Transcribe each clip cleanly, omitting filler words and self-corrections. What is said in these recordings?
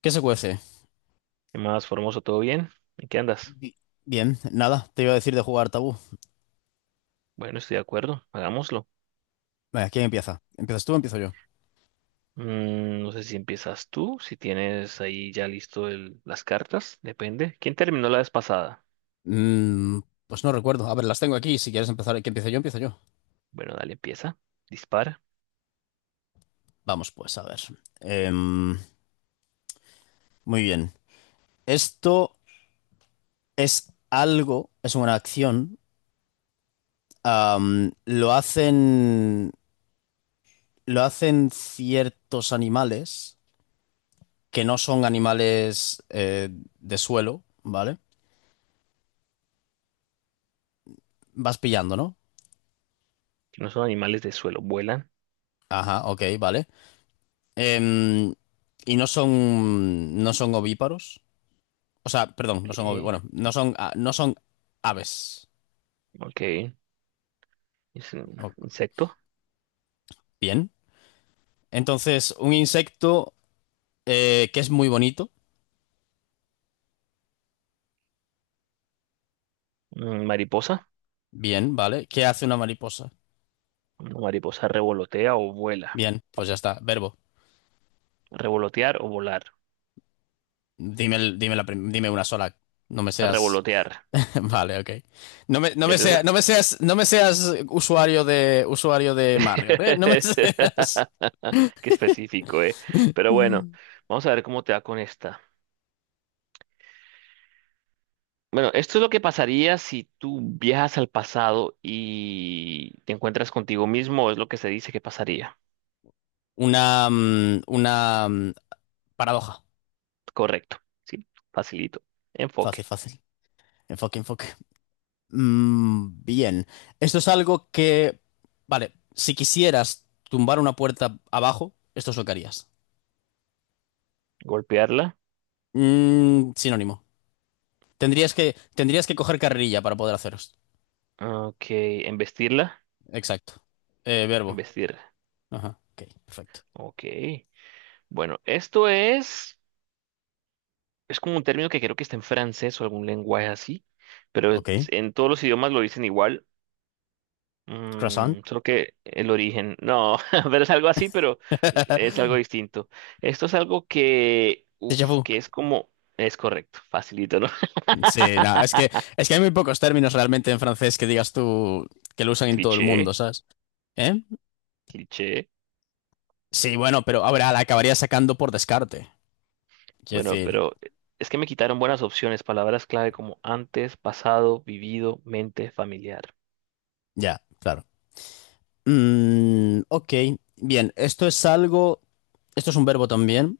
¿Qué se cuece? ¿Qué más, Formoso? ¿Todo bien? ¿En qué andas? Bi- Bien, nada, te iba a decir de jugar tabú. Bueno, estoy de acuerdo, hagámoslo. Venga, ¿quién empieza? ¿Empiezas tú o empiezo yo? No sé si empiezas tú, si tienes ahí ya listo las cartas, depende. ¿Quién terminó la vez pasada? Mm, pues no recuerdo. A ver, las tengo aquí. Si quieres empezar, que empiece yo, empiezo yo. Bueno, dale, empieza, dispara. Vamos, pues, a ver. Em, muy bien. Esto es algo, es una acción. am, lo hacen, lo hacen ciertos animales que no son animales de suelo, ¿vale? Vas pillando, ¿no? Que no son animales de suelo, vuelan. Ajá, ok, vale. Em, y no son ovíparos. O sea, perdón, ¿Qué? bueno, no son aves. Ok, es un O- insecto. Bien. Entonces, un insecto que es muy bonito. Mm, mariposa. Bien, ¿vale? ¿Qué hace una mariposa? Una mariposa revolotea o vuela. Bien, pues ya está. Verbo. Revolotear o volar. Dime una sola. No me seas. Revolotear. Vale, ok. ¿Es No esa? me seas, usuario de Marriott, ¿eh? No me seas. Qué específico, ¿eh? Pero bueno, vamos a ver cómo te va con esta. Bueno, esto es lo que pasaría si tú viajas al pasado y te encuentras contigo mismo, es lo que se dice que pasaría. Una paradoja. Correcto, sí, facilito. Fácil, Enfoque. fácil. Enfoque, enfoque. Bien. Esto es algo… que... Vale, si quisieras tumbar una puerta abajo, esto es lo que harías. Golpearla. Sinónimo. Tendrías que coger carrerilla para poder hacer esto. Ok, embestirla. Exacto. Verbo. Embestirla. Ajá. Ok, perfecto. Ok. Bueno, es como un término que creo que está en francés o algún lenguaje así, pero Ok. en todos los idiomas lo dicen igual. Croissant. Solo que el origen, no, pero es algo así, pero es algo distinto. Esto es algo que, Déjà uf, vu. que es como, es correcto, facilito, ¿no? Sí, nada, es que hay muy pocos términos realmente en francés que digas tú que lo usan en todo el mundo, Cliché, ¿sabes? ¿Eh? cliché. Sí, bueno, pero ahora la acabarías sacando por descarte. Quiero Bueno, decir, pero es que me quitaron buenas opciones, palabras clave como antes, pasado, vivido, mente, familiar. ya, claro. Ok, bien, esto es algo, esto es un verbo también.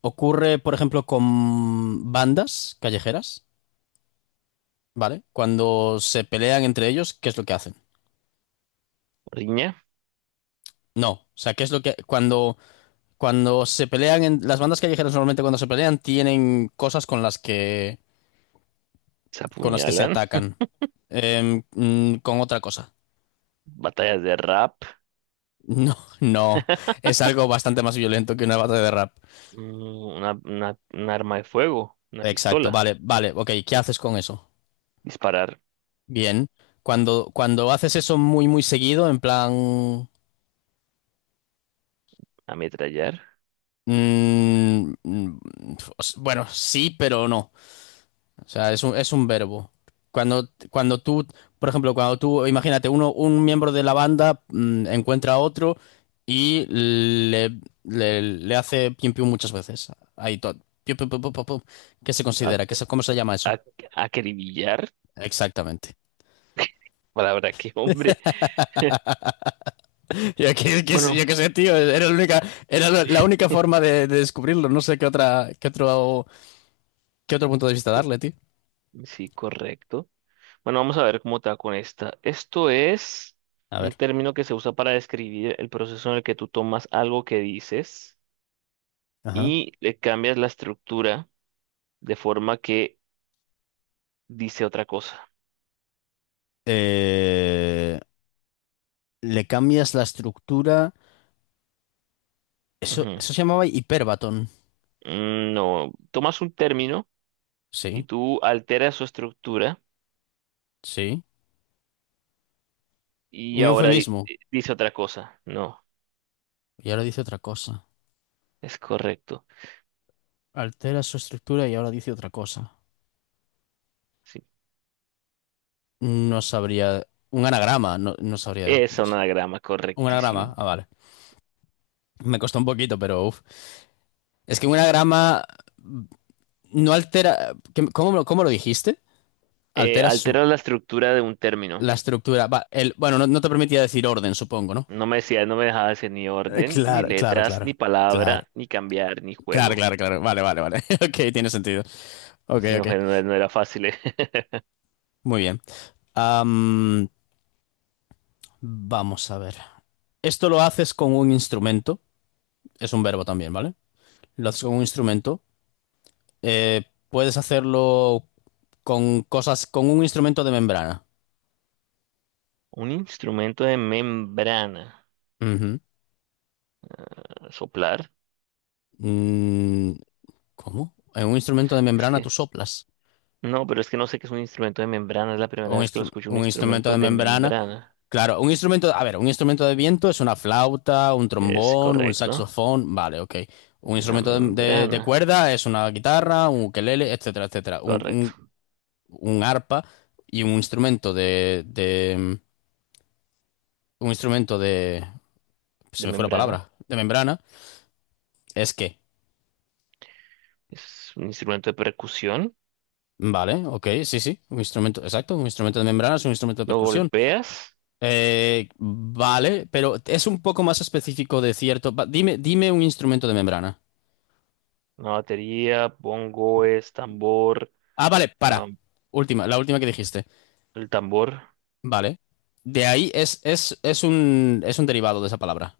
Ocurre, por ejemplo, con bandas callejeras, ¿vale? Cuando se pelean entre ellos, ¿qué es lo que hacen? Riña, No, o sea, ¿qué es lo que cuando se pelean en las bandas callejeras normalmente cuando se pelean tienen cosas se con las que se apuñalan, atacan. Con otra cosa. batallas de rap, No, no, es algo bastante más violento que una batalla de rap. mm, un arma de fuego, una Exacto, pistola, vale, vale, ok, ¿qué haces con eso? disparar, Bien. Cuando haces eso muy, muy seguido, en plan… ametrallar, mm, mm, bueno, sí, pero no. O sea, es un verbo. Cuando tú, por ejemplo, cuando tú, imagínate, un miembro de la banda encuentra a otro y le hace pium pium muchas veces. Ahí todo. Pium, pium, pum, pum, pum, pum. ¿Qué se a, considera? ¿Cómo se llama eso? a, acribillar. Exactamente. Palabra que hombre. Bueno, Yo qué sé, tío, era la única, era la única forma de descubrirlo. No sé qué otra, qué otro punto de vista co- darle, tío. sí, correcto. Bueno, vamos a ver cómo te va con esta. Esto es A un ver. término que se usa para describir el proceso en el que tú tomas algo que dices Ajá. y le cambias la estructura de forma que dice otra cosa. Eh, le cambias la estructura. Eso, Ujú. eso se llamaba hiperbatón. No, tomas un término y Sí, tú alteras su estructura sí. y Un ahora eufemismo. dice otra cosa. No, Y ahora dice otra cosa. es correcto. Altera su estructura y ahora dice otra cosa. Sí. No sabría. Un anagrama, no, no sabría, Es no un sé. anagrama, Un correctísimo. anagrama, ah, vale. Me costó un poquito, pero uf. Es que un anagrama mm, no altera. ¿Cómo, cómo lo dijiste? Altera su, Alteras la estructura de un término. la estructura. Va, el, bueno, no, no te permitía decir orden, supongo, ¿no? No me decía, no me dejaba hacer ni orden, ni claro, claro, letras, claro. ni Claro, palabra, ni cambiar, ni claro, juego. claro, claro. Vale, vale, vale. Ok, tiene sentido. Ok, Si no, ok. No, era no era fácil, eh. Muy bien. Am, vamos a ver. Esto lo haces con un instrumento. Es un verbo también, ¿vale? Lo haces con un instrumento. Puedes hacerlo con cosas, con un instrumento de membrana. Un instrumento de membrana. Ujú. Soplar. Mm, ¿cómo? En un instrumento de Es membrana tú que. soplas. No, pero es que no sé qué es un instrumento de membrana. Es la primera vez que lo escucho, un Un instrumento instrumento de de membrana. membrana. Claro, un instrumento, a ver, un instrumento de viento es una flauta, un Es trombón, un correcto. saxofón, vale, ok. Un Una instrumento de membrana. cuerda es una guitarra, un ukelele, etcétera, etcétera. Correcto. Un arpa y un instrumento de, se De me fue la membrana. palabra, de membrana, es que, Es un instrumento de percusión. vale, ok, sí, sí, un instrumento, exacto, un instrumento de membrana es un instrumento de Lo percusión. golpeas. Vale, pero es un poco más específico de cierto. Dime, dime un instrumento de membrana. Una batería, bongo es tambor. Ah, vale, Ah, para. Última, la última que dijiste. el tambor. Vale. De ahí es un derivado de esa palabra.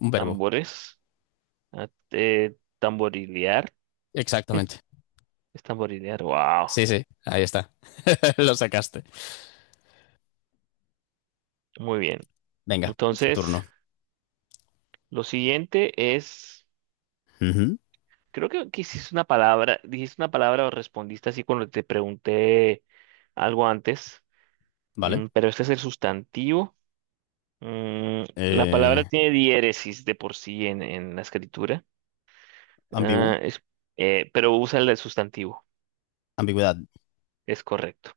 Un verbo. Tambores. Ah, tamborilear. Exactamente. Es tamborilear. Wow. Sí, sí, ahí está. Lo sacaste. Muy bien. Venga, tu Entonces, turno. lo siguiente es… Ujú. Creo que hiciste una palabra. Dijiste una palabra o respondiste así cuando te pregunté algo antes. Vale. Mm, pero este es el sustantivo. Mm, la palabra Eh, tiene diéresis de por sí en la escritura. ambiguo. Ah, es, pero usa el del sustantivo. Ambigüedad. Es correcto.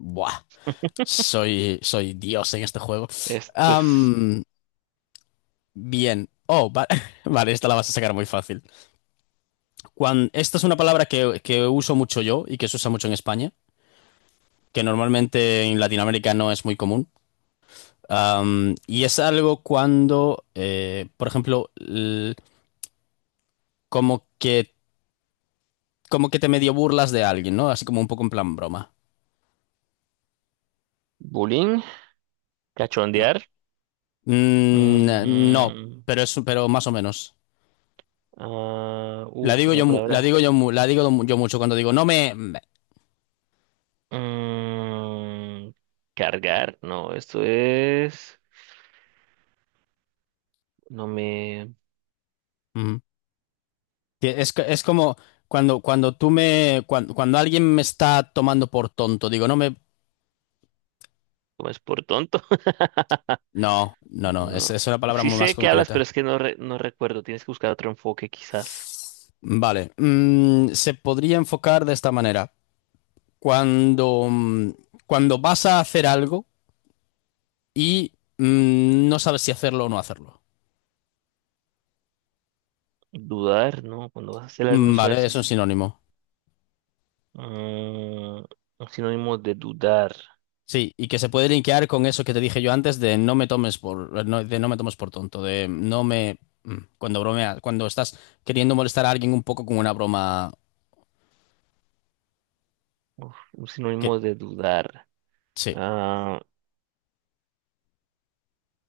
Buah. Soy Dios en este juego. Esto es Am, bien. Oh, vale, esta la vas a sacar muy fácil. Esta es una palabra que uso mucho yo y que se usa mucho en España, que normalmente en Latinoamérica no es muy común. Y es algo cuando, por ejemplo, como que, como que te medio burlas de alguien, ¿no? Así como un poco en plan broma. bullying. No. Cachondear. Mm, no, Mm, pero es, pero más o menos. ah, uf, una palabra. Yo mucho cuando digo, no me… me". Mm, cargar, no, esto es… No me Ujú. Que es como cuando, cuando tú me, cuando, cuando alguien me está tomando por tonto, digo, no me… tomes por tonto. No, no, no, No, es una palabra sí muy más sé que hablas, pero concreta. es que no, no recuerdo. Tienes que buscar otro enfoque, quizás. Vale, se podría enfocar de esta manera. Cuando, cuando vas a hacer algo y no sabes si hacerlo o no hacerlo. Dudar, ¿no? Cuando vas a hacer Mm, algunos a vale, es un veces. sinónimo. Mm, un sinónimo de dudar. Sí, y que se puede linkear con eso que te dije yo antes de no me tomes por, no, de no me tomes por tonto, de no me… Cuando bromeas, cuando estás queriendo molestar a alguien un poco con una broma Uf, un que… sinónimo de dudar. Sí, Ah,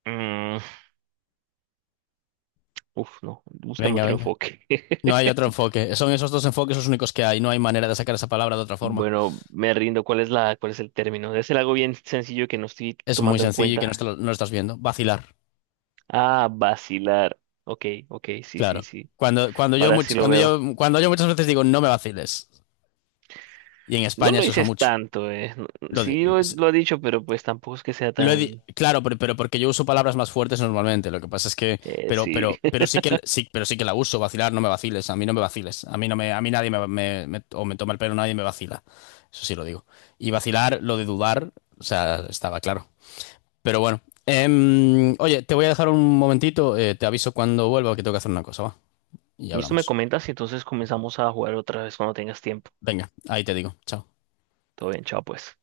mm, uf, no. Búscame venga, otro venga. enfoque. No hay otro enfoque. Son esos dos enfoques los únicos que hay. No hay manera de sacar esa palabra de otra forma. Bueno, me rindo. ¿Cuál es la, cuál es el término? Es algo bien sencillo que no estoy Es muy tomando en sencillo y que no, cuenta. no lo estás viendo. Vacilar, Ah, vacilar. Ok, ok, sí, sí, claro. sí. Ahora sí lo veo. Cuando yo muchas veces digo no me vaciles, y en No España lo se usa dices mucho. tanto, eh. Lo de- Sí lo ha dicho, pero pues tampoco es que sea lo he tan… claro, pero porque yo uso palabras más fuertes normalmente. Lo que pasa es que, sí. Pero sí que, sí, pero sí que la uso. Vacilar, no me vaciles. A mí no me vaciles. A mí no me, a mí nadie me, o me toma el pelo, nadie me vacila. Eso sí lo digo. Y vacilar, lo de dudar, o sea, estaba claro. Pero bueno. Em, oye, te voy a dejar un momentito. Eh, te aviso cuando vuelva que tengo que hacer una cosa, va. Y Listo, me hablamos. comentas y entonces comenzamos a jugar otra vez cuando tengas tiempo. Venga, ahí te digo. Chao. Todo bien, chao pues.